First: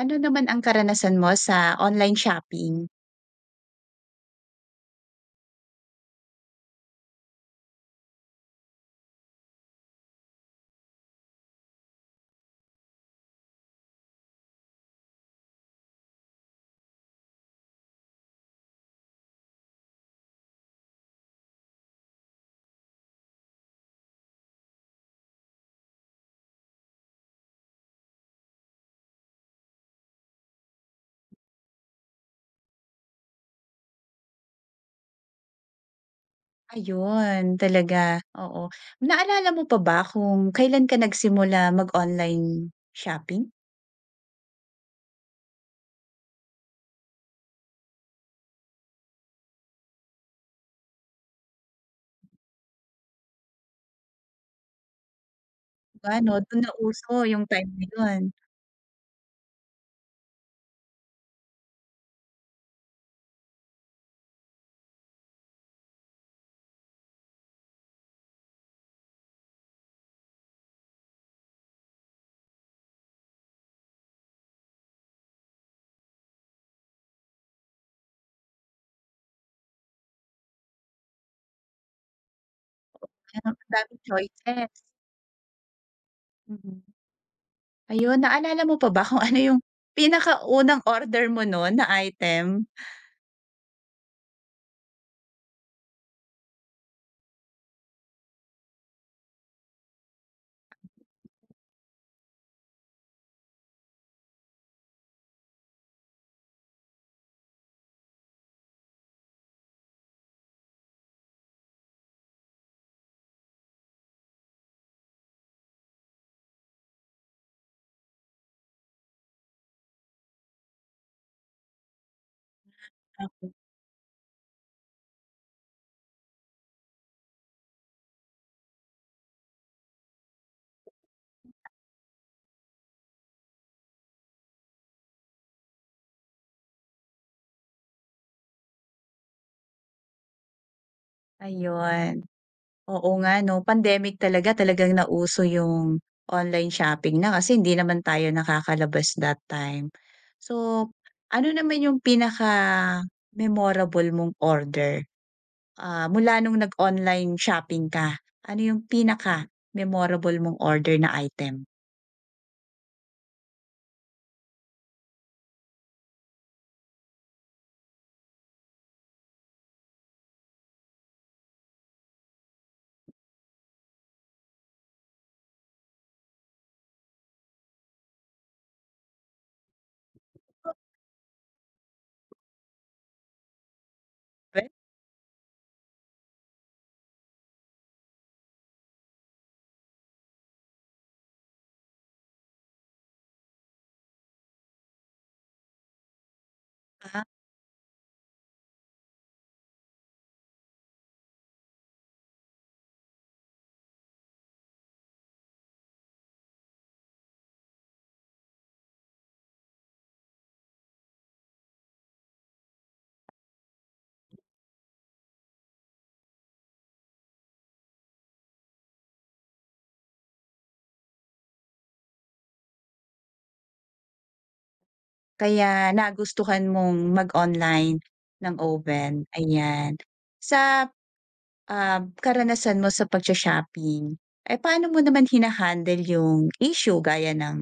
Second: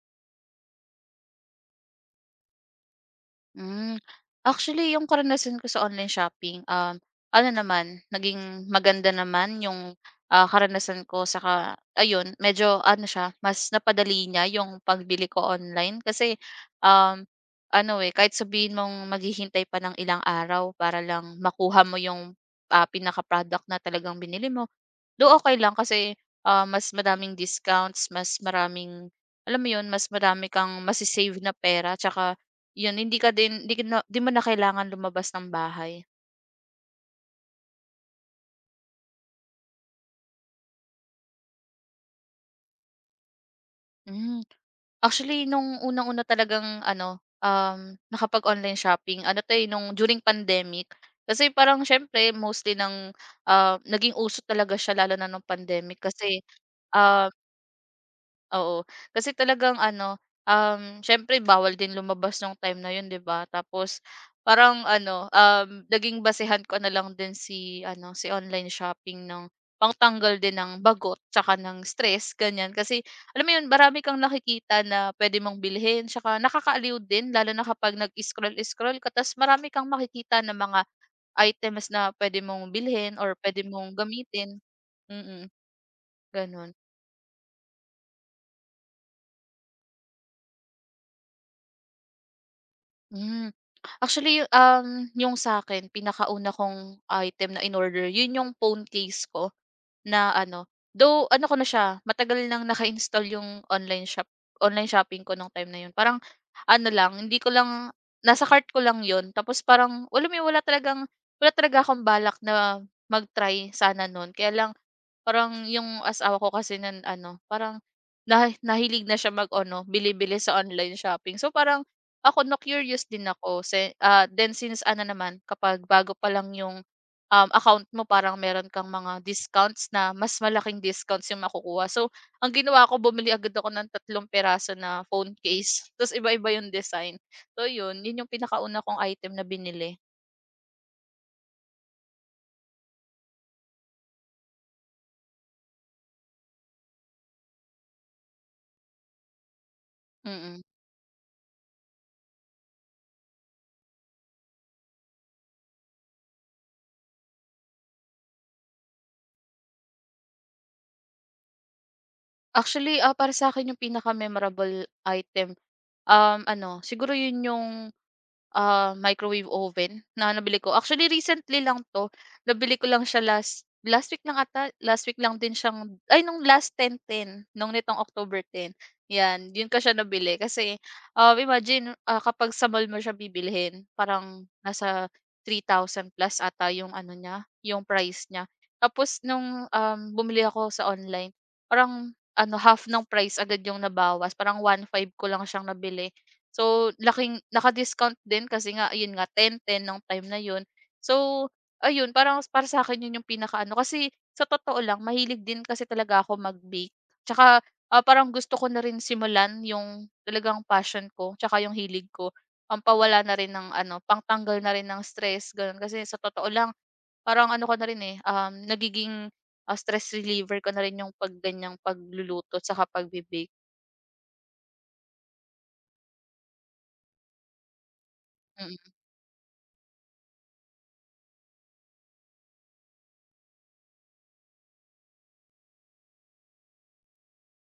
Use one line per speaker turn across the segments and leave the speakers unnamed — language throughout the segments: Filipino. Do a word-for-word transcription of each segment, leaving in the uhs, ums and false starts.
Ano naman ang karanasan mo sa online shopping?
Hmm. Actually, yung karanasan ko sa online shopping, um, ano naman, naging maganda naman yung, ah, karanasan ko saka ayun, medyo ano siya, mas napadali niya yung pagbili ko online kasi, um, ano, eh, kahit sabihin mong maghihintay pa ng ilang araw para lang makuha mo yung, ah, pinaka-product na talagang binili mo, do okay lang kasi, ah, mas madaming discounts, mas maraming alam mo yun, mas marami kang masisave na pera tsaka 'yun, hindi ka din hindi ka na 'di mo na kailangan lumabas ng bahay.
Ayun, talaga, oo. Naalala mo pa ba kung kailan ka nagsimula mag-online shopping?
Hmm. Actually nung unang-una talagang ano, um, nakapag-online shopping ano 'to, eh, nung during pandemic. Kasi parang siyempre mostly ng, ah, naging uso talaga siya lalo na nung pandemic
Ano,
kasi,
dun na uso
ah
yung time na yun,
oo, kasi talagang ano, um, siyempre bawal din lumabas nung time na yun, 'di ba? Tapos parang ano, um, naging basehan ko na lang din si ano, si online shopping ng pangtanggal din ng bagot tsaka ng stress ganyan. Kasi alam mo yun, marami kang nakikita na pwede mong bilhin tsaka nakakaaliw din lalo na kapag nag-scroll-scroll ka ta's marami kang makikita na mga items na pwede mong bilhin or
kaya ang
pwede mong
daming
gamitin.
choices,
Mm, gano'n.
mm. Ayun, naalala mo pa ba kung ano yung pinakaunang order mo nun na item?
Hmm. Actually, y- um, yung sa'kin pinakauna kong item na in-order yun yung phone case ko na ano, though ano ko na siya matagal nang naka-install yung online shop online shopping ko nung time na yun. Parang ano lang, hindi ko lang, nasa cart ko lang yun tapos parang wala mo yun wala talagang wala talaga akong balak na mag-try sana nun, kaya lang parang yung asawa ko kasi nan ano, parang nahi nahilig na siya mag-ano, bili-bili sa online shopping. So, parang ako, na-curious din ako si ah, then since ano naman, kapag bago pa lang yung, um, account mo parang meron kang mga discounts na mas malaking discounts yung makukuha. So, ang ginawa ko, bumili agad ako ng tatlong piraso na phone case, ta's iba-iba yung design. So, yun, yun yung pinakauna kong item na binili.
Ayun. Oo nga 'no, pandemic talaga talagang nauso yung online shopping na kasi hindi naman tayo nakakalabas that time.
Mm.
So, ano naman yung pinaka-memorable mong order, ah, mula nung nag-online shopping ka? Ano yung pinaka-memorable mong order na item?
Actually, ah, para sa'kin yung pinaka-memorable item, um, ano siguro yun yung Ah, microwave oven na nabili ko. Actually recently lang 'to, nabili ko lang siya last last week lang ata, last week lang din siyang ay nung last ten ten nung nitong October ten 'yan. 'Yun ko siya nabili kasi, um, imagine, ah, kapag sa mall mo siya bibilhin parang
Puwe
nasa three thousand plus ata 'yung ano niya, 'yung price niya. Tapos nung, um, bumili ako sa online, parang ano, half ng price agad 'yung nabawas, parang one five ko lang siyang nabili. So,
ah,
laking naka-discount din kasi nga ayun nga ten, ten nung time na yun. So, ayun parang para sa akin yun yung pinakaano kasi sa totoo lang mahilig din kasi talaga ako mag-bake. Tsaka, ah, parang gusto ko na rin simulan yung talagang passion ko tsaka yung hilig ko. Pampawala na rin ng ano, pangtanggal na rin ng stress gano'n. Kasi sa totoo lang parang ano ko na rin, eh, um, nagiging, ah, stress reliever ko na rin yung 'pag pagluluto tsaka pagbe-bake.
kaya nagustuhan mong mag-online ng
Mm.
oven, ayan. Sa um, karanasan mo sa pag shopping eh, paano mo naman hinahandle yung issue gaya ng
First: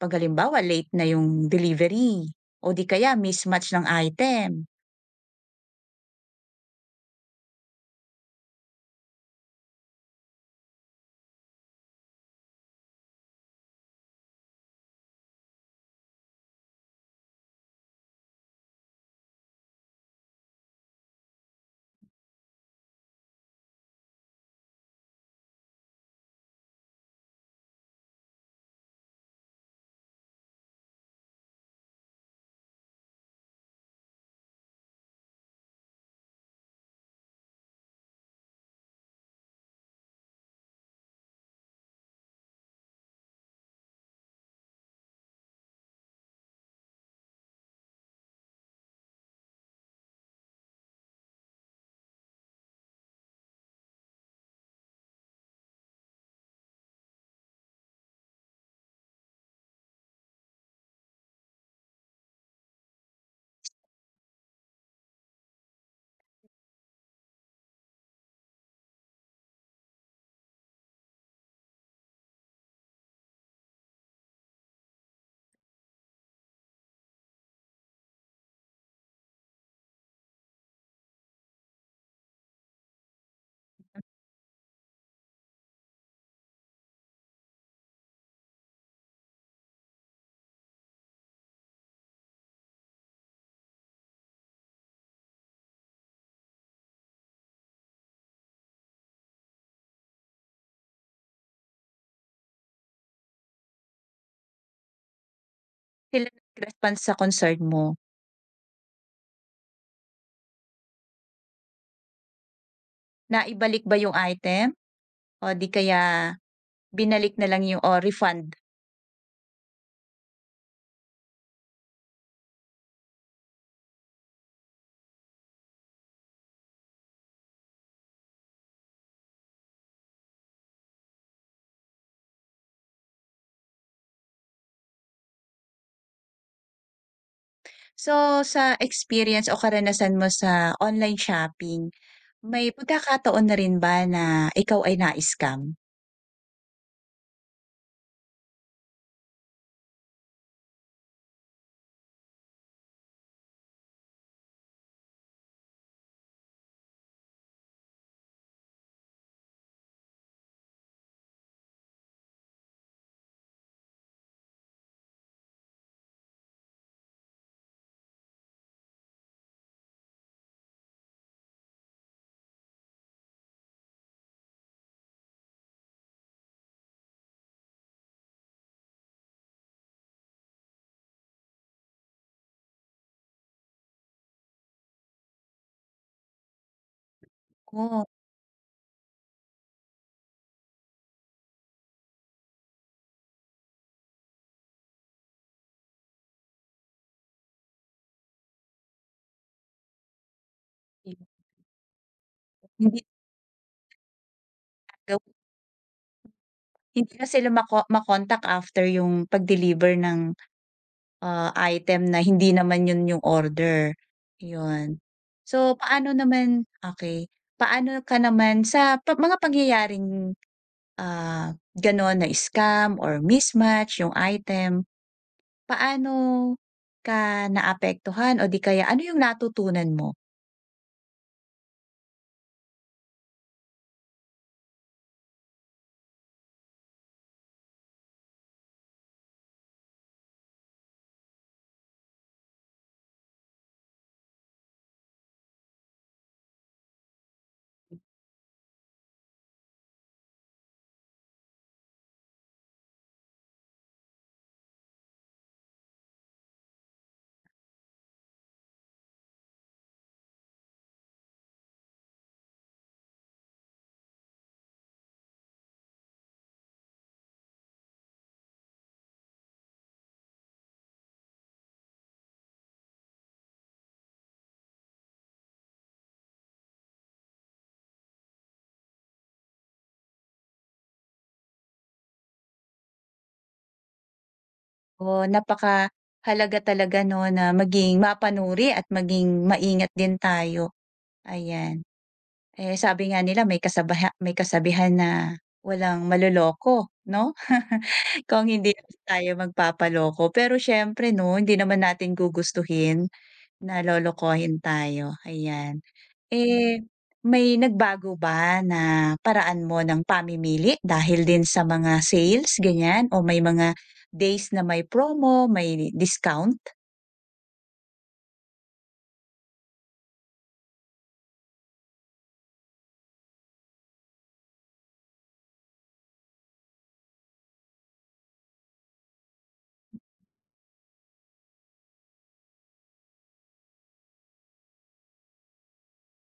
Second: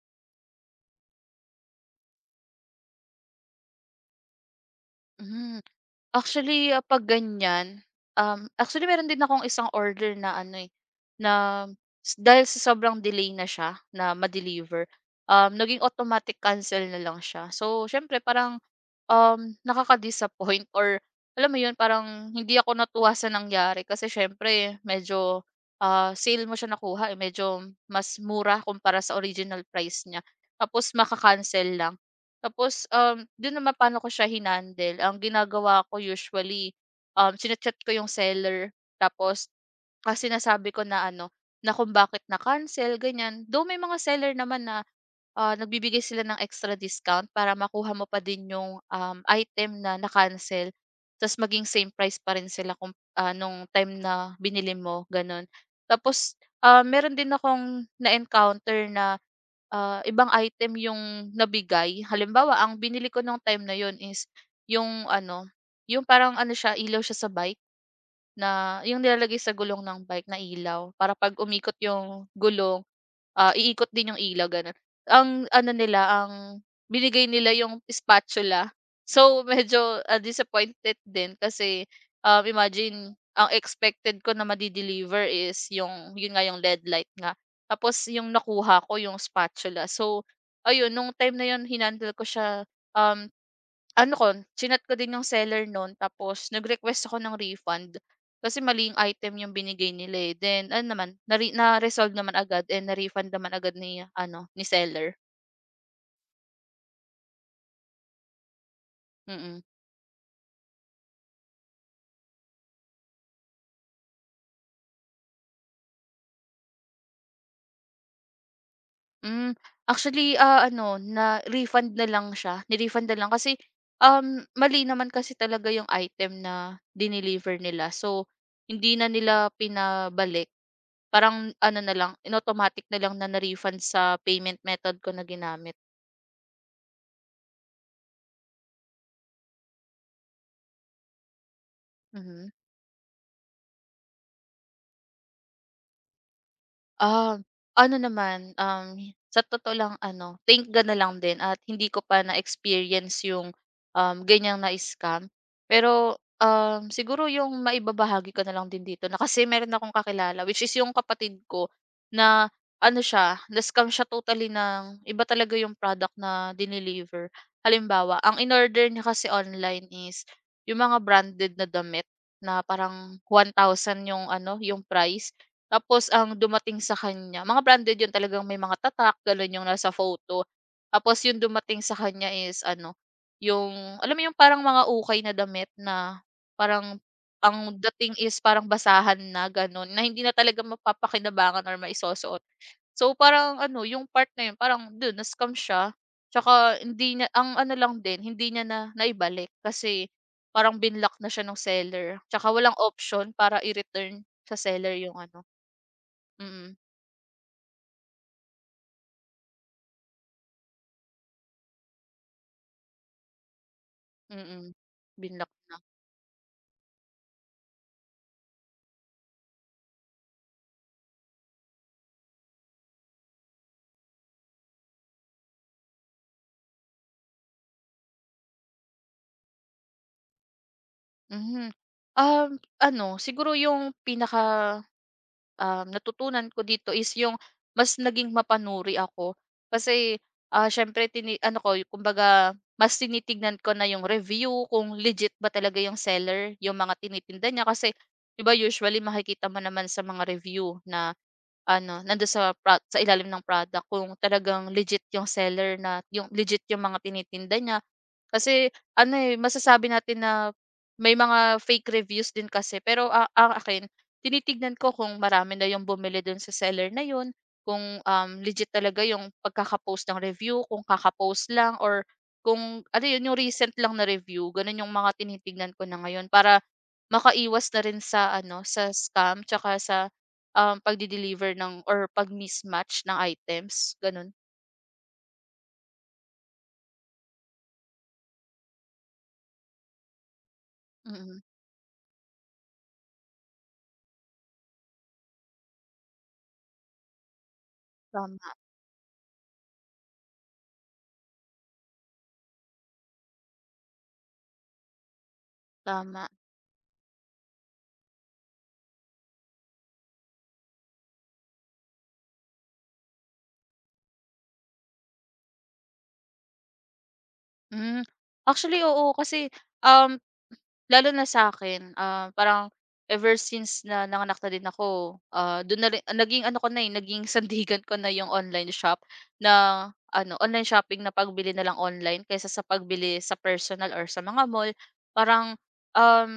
'pag halimbawa late na yung delivery o di kaya mismatch ng item?
Hmm. Actually, ah, 'pag ganyan, um, actually meron din akong isang order na ano, eh, na s- dahil sa sobrang delay na siya na ma-deliver, um, naging automatic cancel na lang siya. So, siyempre parang, um, nakaka-disappoint or alam mo 'yun, parang hindi ako natuwa sa nangyari kasi siyempre medyo, ah, sale mo siya nakuha, eh, medyo mas mura kumpara sa original price niya, tapos maka-cancel lang. Tapos, um, dun naman paano ko siya hinandle, ang ginagawa ko usually, um, chine-chat ko yung seller tapos, kasi nasabi ko na ano, na kung bakit na-cancel ganyan. Though may mga seller naman na, ah, nagbibigay sila ng extra discount para makuha mo pa din yung, um, item na na-cancel ta's maging same price pa rin sila kung, ah, nung time na binili mo, gano'n. Tapos, ah, meron din akong na-encounter na Ah, ibang item yung nabigay. Halimbawa, ang binili ko nung time na yun is yung ano, yung parang ano siya, ilaw siya sa bike. Na yung nilalagay sa gulong ng bike na ilaw para 'pag umikot yung gulong, ah, iikot din yung ilaw gano'n. Ang ano nila, ang binigay nila yung spatula. So, medyo, ah, disappointed din kasi, um, imagine ang expected ko na made is yung, yun nga, yung L E D light nga. Tapos yung nakuha ko yung spatula. So ayun, nung time na yun hinandle ko siya, um, ano ko, chinat ko din yung seller nun tapos nag-request ako ng refund. Kasi maling item yung binigay nila, eh. Then ano naman, nare na-resolve naman agad and na-refund naman agad ni ano, ni seller.
Sila nag-response sa concern mo,
Mm-mm. Mm.
na ibalik ba yung item o di kaya binalik na lang yung o refund?
Hmm, actually, ah, ano, na-refund na lang siya, ni-refund na lang kasi, um, mali naman kasi talaga yung item na dineliver nila. So, hindi na nila pinabalik. Parang ano na lang, in automatic na lang na na-refund sa payment method ko na ginamit.
So, sa experience o karanasan mo sa online shopping,
Mhm.
may pagkakataon na rin ba na ikaw ay na-scam?
Ah, Ano naman, um, sa totoo lang ano, thank God na lang din at hindi ko pa na-experience yung, um, ganiyang na-scam. Pero, um, siguro yung maibabahagi ko na lang din dito na kasi meron akong kakilala, which is yung kapatid ko na ano siya, na-scam siya totally, ng iba talaga yung product na dineliver. Halimbawa, ang in order niya kasi online is yung mga branded na damit na parang one thousand yung ano, yung price. Tapos ang dumating sa kanya, mga branded yun talagang, may mga tatak, gano'n yung nasa photo. Tapos yung dumating sa kanya is ano, yung alam mo yung parang mga ukay na damit na parang ang
Oh,
dating is parang basahan na gano'n, na hindi na talaga mapapakinabangan or maisusuot. So parang ano, yung part na yun parang dun na-scam siya, tsaka hindi niya ang ano lang din, hindi niya na naibalik kasi parang binlock na siya nung seller, tsaka walang
hindi.
option para i-return sa seller yung ano. Mm,
Hindi na sila ma-contact after yung pag-deliver ng, ah, item na hindi naman yun yung order,
mm.
yun.
Binlock
So,
na.
paano naman okey, paano ka naman sa pa mga pangyayaring, ah, gano'n na scam or mismatch yung item, paano ka naapektuhan o di kaya ano yung natutunan mo?
Mhm. Um, Ano siguro yung pinaka um, natutunan ko dito is yung mas naging mapanuri ako. Kasi, ah, syempre, tini, ano ko, kumbaga, mas tinitignan ko na yung review, kung legit ba talaga yung seller, yung mga tinitinda niya. Kasi, di ba, usually makikita mo naman sa mga review na ano, nando sa pro- sa ilalim ng product kung talagang legit yung seller, na yung legit yung mga tinitinda niya. Kasi ano eh masasabi natin na may mga fake reviews din kasi, pero a- ang akin, tinitignan ko kung marami na yung bumili dun sa seller na yun, kung, um, legit talaga yung pagkakapost ng review, kung kakapost lang or kung ano yun, yung recent lang na review, ganun yung mga tinitignan ko na ngayon para makaiwas na rin sa ano, sa scam tsaka sa, um, pagde-deliver ng or pag-mismatch ng items, ganun.
Oh, napakahalaga talaga 'no na maging mapanuri at maging maingat din tayo,
Mm,
ayan. Eh, sabi nga nila may kasabaha may kasabihan na walang maloloko 'no? Kung
tama,
hindi tayo magpapaloko, pero siyempre 'no hindi naman natin gugustuhin na lolokohin tayo, ayan.
tama.
Eh, may nagbago ba na paraan mo ng pamimili dahil din sa mga sales, ganyan? O may mga days na may promo, may discount?
Hmm, actually oo kasi, um lalo na sa'kin, ah, parang ever since na nanganak na din ako, ah, dun na rin naging ano ko na, eh, naging sandigan ko na yung online shop na ano, online shopping na pagbili na lang online kaysa sa pagbili sa personal or sa mga mall. Parang, um,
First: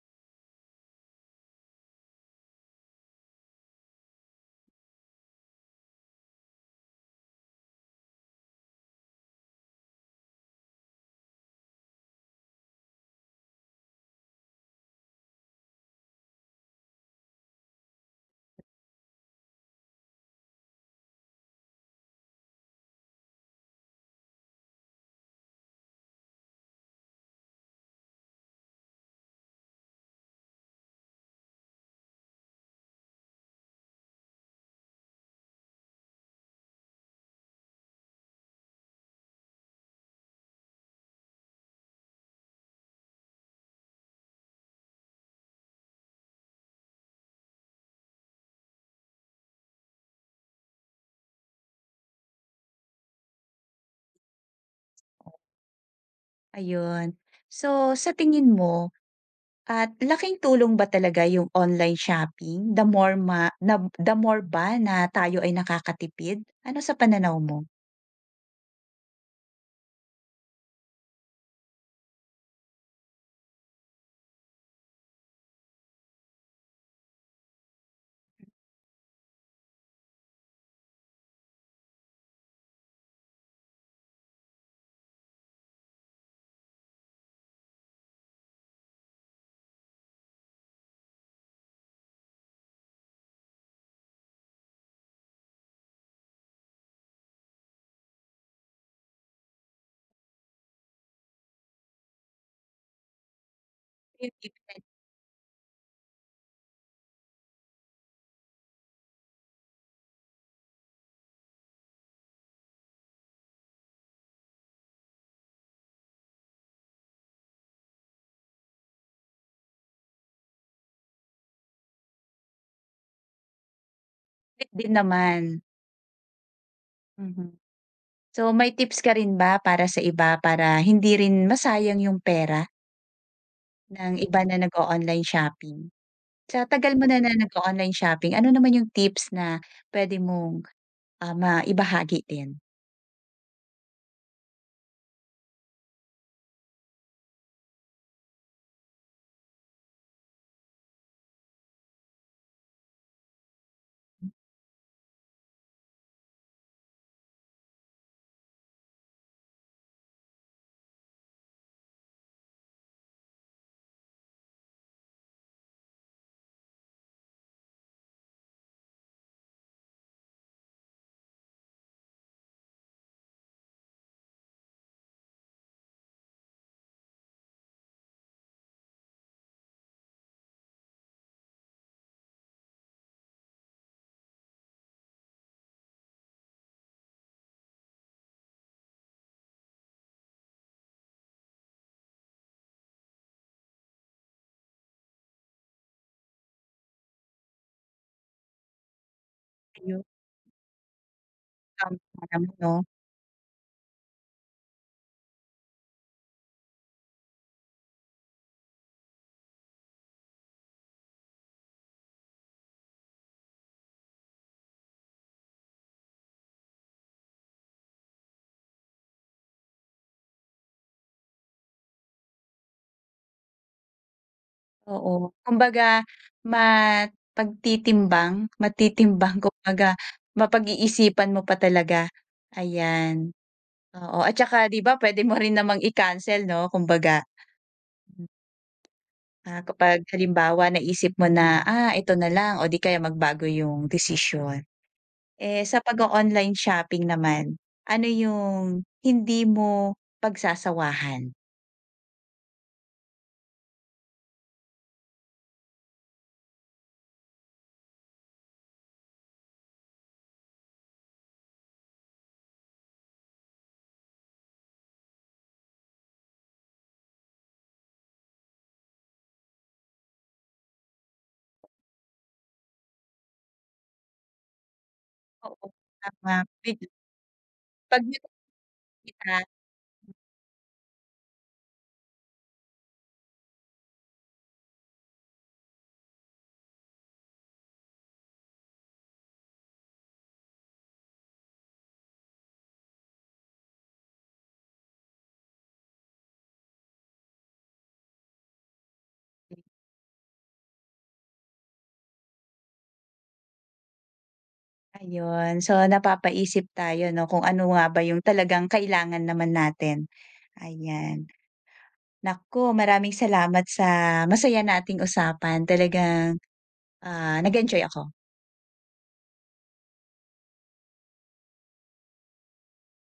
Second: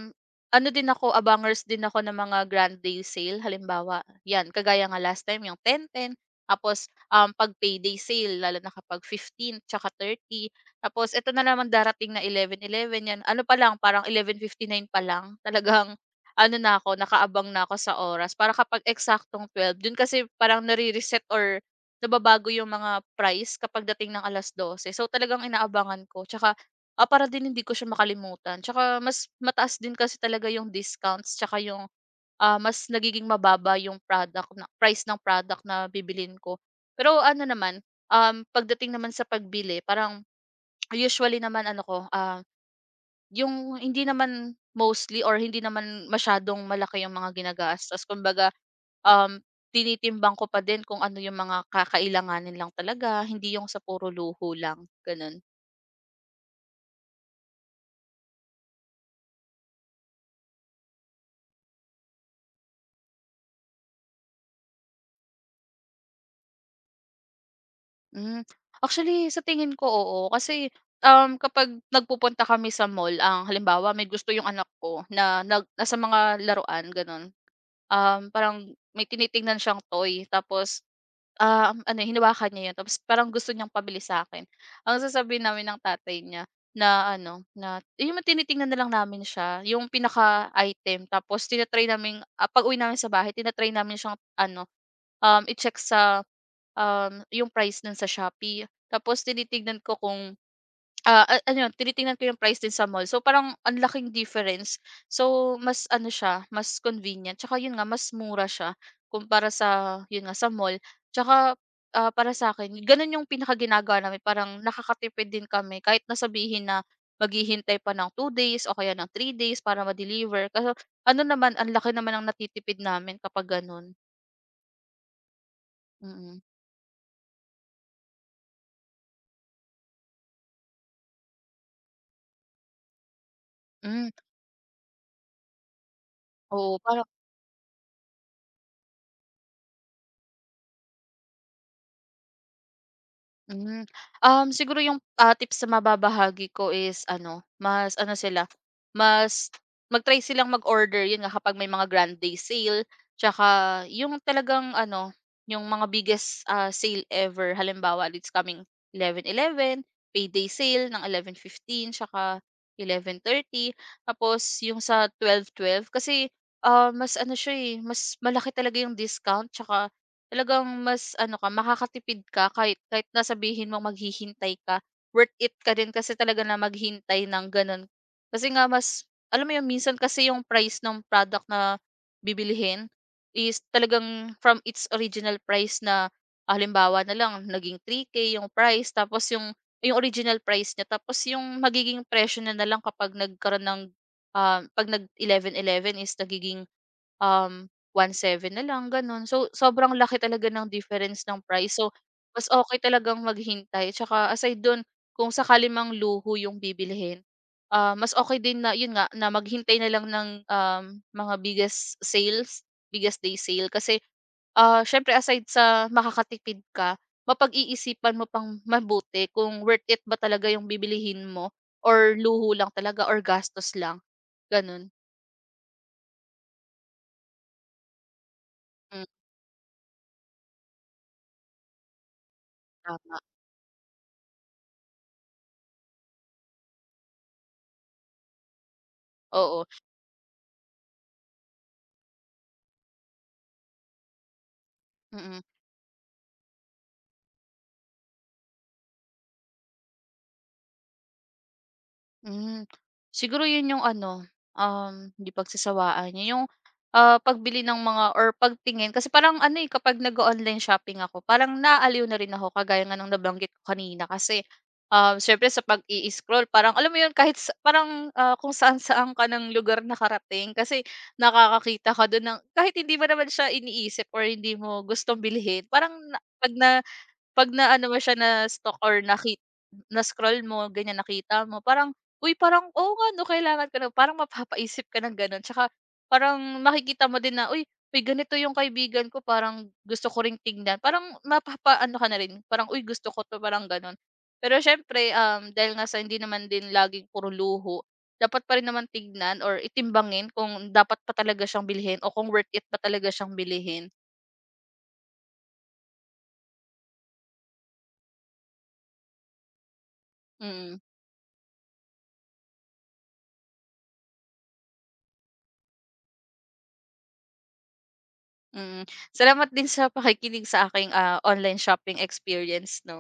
ano din ako, abangers din ako ng mga Grand Day Sale. Halimbawa, 'yan, kagaya nga last time yung ten ten, tapos, um, 'pag payday sale lalo na kapag fifteen, tsaka thirty, tapos eto na naman darating na eleven eleven 'yan, ano pa lang parang eleven fifty-nine pa lang talagang ano na ako, nakaabang na ako sa oras para kapag eksaktong twelve dun kasi parang nare-reset or nababago yung mga price kapag dating ng alas dose. So talagang inaabangan ko tsaka, ah, para din hindi ko siya makalimutan, tsaka mas mataas din kasi talaga yung discounts tsaka yung, ah, mas nagiging mababa yung product na price ng product na bibilin ko. Pero ano naman, Um, pagdating naman sa pagbili parang usually naman ano ko, ah, yung hindi naman mostly or hindi naman masyadong malaki yung mga ginagastos. Kumbaga, um, tinitimbang ko pa din kung ano yung mga kakailanganin lang talaga, hindi yung sa puro luho lang, ganun.
Ayun. So, sa tingin mo, at laking tulong ba talaga yung online shopping? The more ma na the more ba na tayo ay nakakatipid? Ano sa pananaw mo?
Hmm. Actually, sa tingin ko, oo. Kasi, um, kapag nagpupunta kami sa mall, ang halimbawa, may gusto yung anak ko na nag nasa mga laruan, gano'n. Um, parang may tinitingnan siyang toy tapos, um, ano, hinawakan niya 'yun tapos parang gusto niyang pabili sa'kin. Ang sasabihin namin ng tatay niya na ano, na yung tinitingnan na lang namin siya, yung pinaka-item tapos tinatry namin naming, ah, pag-uwi namin sa bahay, tinatry namin siyang ano, um, i-check sa, um, yung price nun sa Shopee. Tapos tinitignan ko kung, ah, a ano yun, tinitingnan ko yung price din sa mall. So, parang ang laking
Yung
difference.
tipid
So, mas ano siya, mas convenient. Tsaka yun nga, mas mura siya kumpara sa, yun nga, sa mall. Tsaka, ah, para sa akin ganun yung pinakaginagawa namin. Parang nakakatipid din kami kahit na sabihin na maghihintay pa ng two days o kaya ng three days para ma-deliver. Kaso ano naman, ang laki naman ang natitipid namin kapag ganun.
din naman.
Mm.
Mhm. So, may tips ka rin ba para sa iba para hindi rin masayang yung pera?
Hmm,
Ng iba na nag-o-online shopping. Sa
oo,
tagal mo
parang
na na nag-o-online shopping, ano naman yung tips na puwede mong, ah, maibahagi din?
hmm. Um, siguro yung, ah, tips na mababahagi ko is ano, mas ano sila, mas mag-try silang mag-order, yun nga kapag may mga grand day sale, tsaka yung talagang ano, yung mga biggest, ah, sale ever. Halimbawa, it's coming eleven eleven, payday sale ng eleven fifteen tsaka eleven thirty. Tapos yung sa twelve twelve kasi, ah, mas ano siya, eh, mas malaki talaga yung discount tsaka talagang mas ano ka, makakatipid ka kahit kahit na sabihin mong maghihintay ka, worth it ka din kasi talaga na maghintay ng gano'n. Kasi nga mas alam mo, yung minsan kasi yung price ng product na bibilihin is talagang from its original price na, ah, halimbawa na lang naging three K yung price tapos yung yung original price niya, tapos yung magiging presyo niya na lang kapag nagkaroon ng, ah, 'pag nag eleven eleven is nagiging, um one seven na lang gano'n. So, sobrang
Ayun,
laki talaga ng difference ng price. So,
tama ka
mas
naman 'no,
okey talagang maghintay tsaka aside do'n kung sakali mang luho yung bibilhin, ah, mas okay din na yun nga, na maghintay na lang ng, um, mga biggest sales, biggest day sale kasi, ah, siyempre aside sa makakatipid ka, mapag-iisipan mo pang mabuti kung worth it ba talaga yung bibilihin mo or luho lang talaga or gastos lang, gano'n.
oo. Kumbaga mapagtitimbang,
Hmm,
matitimbang kumbaga mapag-iisipan mo pa talaga,
tama,
ayan, oo. At saka 'di ba puwede mo rin namang i-cancel 'no, kumbaga. Ah,
oo,
kapag halimbawa naisip mo na, ah, ito na lang o di kaya magbago yung desisyon.
mm.
Eh, sa pag online shopping naman, ano yung hindi mo pagsasawahan?
Hmm, siguro 'yun 'yung ano, um, hindi pagsasawaan, 'yun 'yung, ah, pagbili ng mga or pagtingin kasi parang ano, eh, kapag nag online shopping ako parang naaaliw na rin ako kagaya nga ng nabanggit ko kanina kasi, um, siyempre sa pag-i-scroll parang alam mo 'yun kahit sa parang, ah, kung saan-saan ka ng lugar nakarating kasi nakakakita ka doon ng kahit hindi mo naman siya iniisip or hindi mo gustong bilhin,
Oo,
parang na
tama.
'pag na,
Big
'pag naano mo
'pag
siya, na-stalk or
nakikita
nakit na-scroll mo ganyan, nakita mo parang, uy, parang oo nga 'no, kailangan ko na, parang mapapaisip ka ng gano'n tsaka parang makikita mo din na, uy, uy, ganito yung kaibigan ko, parang gusto ko ring tingnan, parang mapapaano ka na rin, parang, uy, gusto ko 'to, parang gano'n. Pero syempre um, dahil nga sa hindi naman din laging puro luho, dapat pa rin naman tignan or itimbangin kung dapat ba talaga siyang bilhin o kung worth it ba talaga siyang bilhin,
ayun. So, napapaisip tayo 'no, kung ano nga ba yung talagang kailangan naman natin,
mm.
ayan. Naku, maraming salamat sa masaya nating usapan. Talagang, ah, nag-enjoy ako.
Mm, salamat din sa pakikinig sa aking, ah, online shopping experience 'no.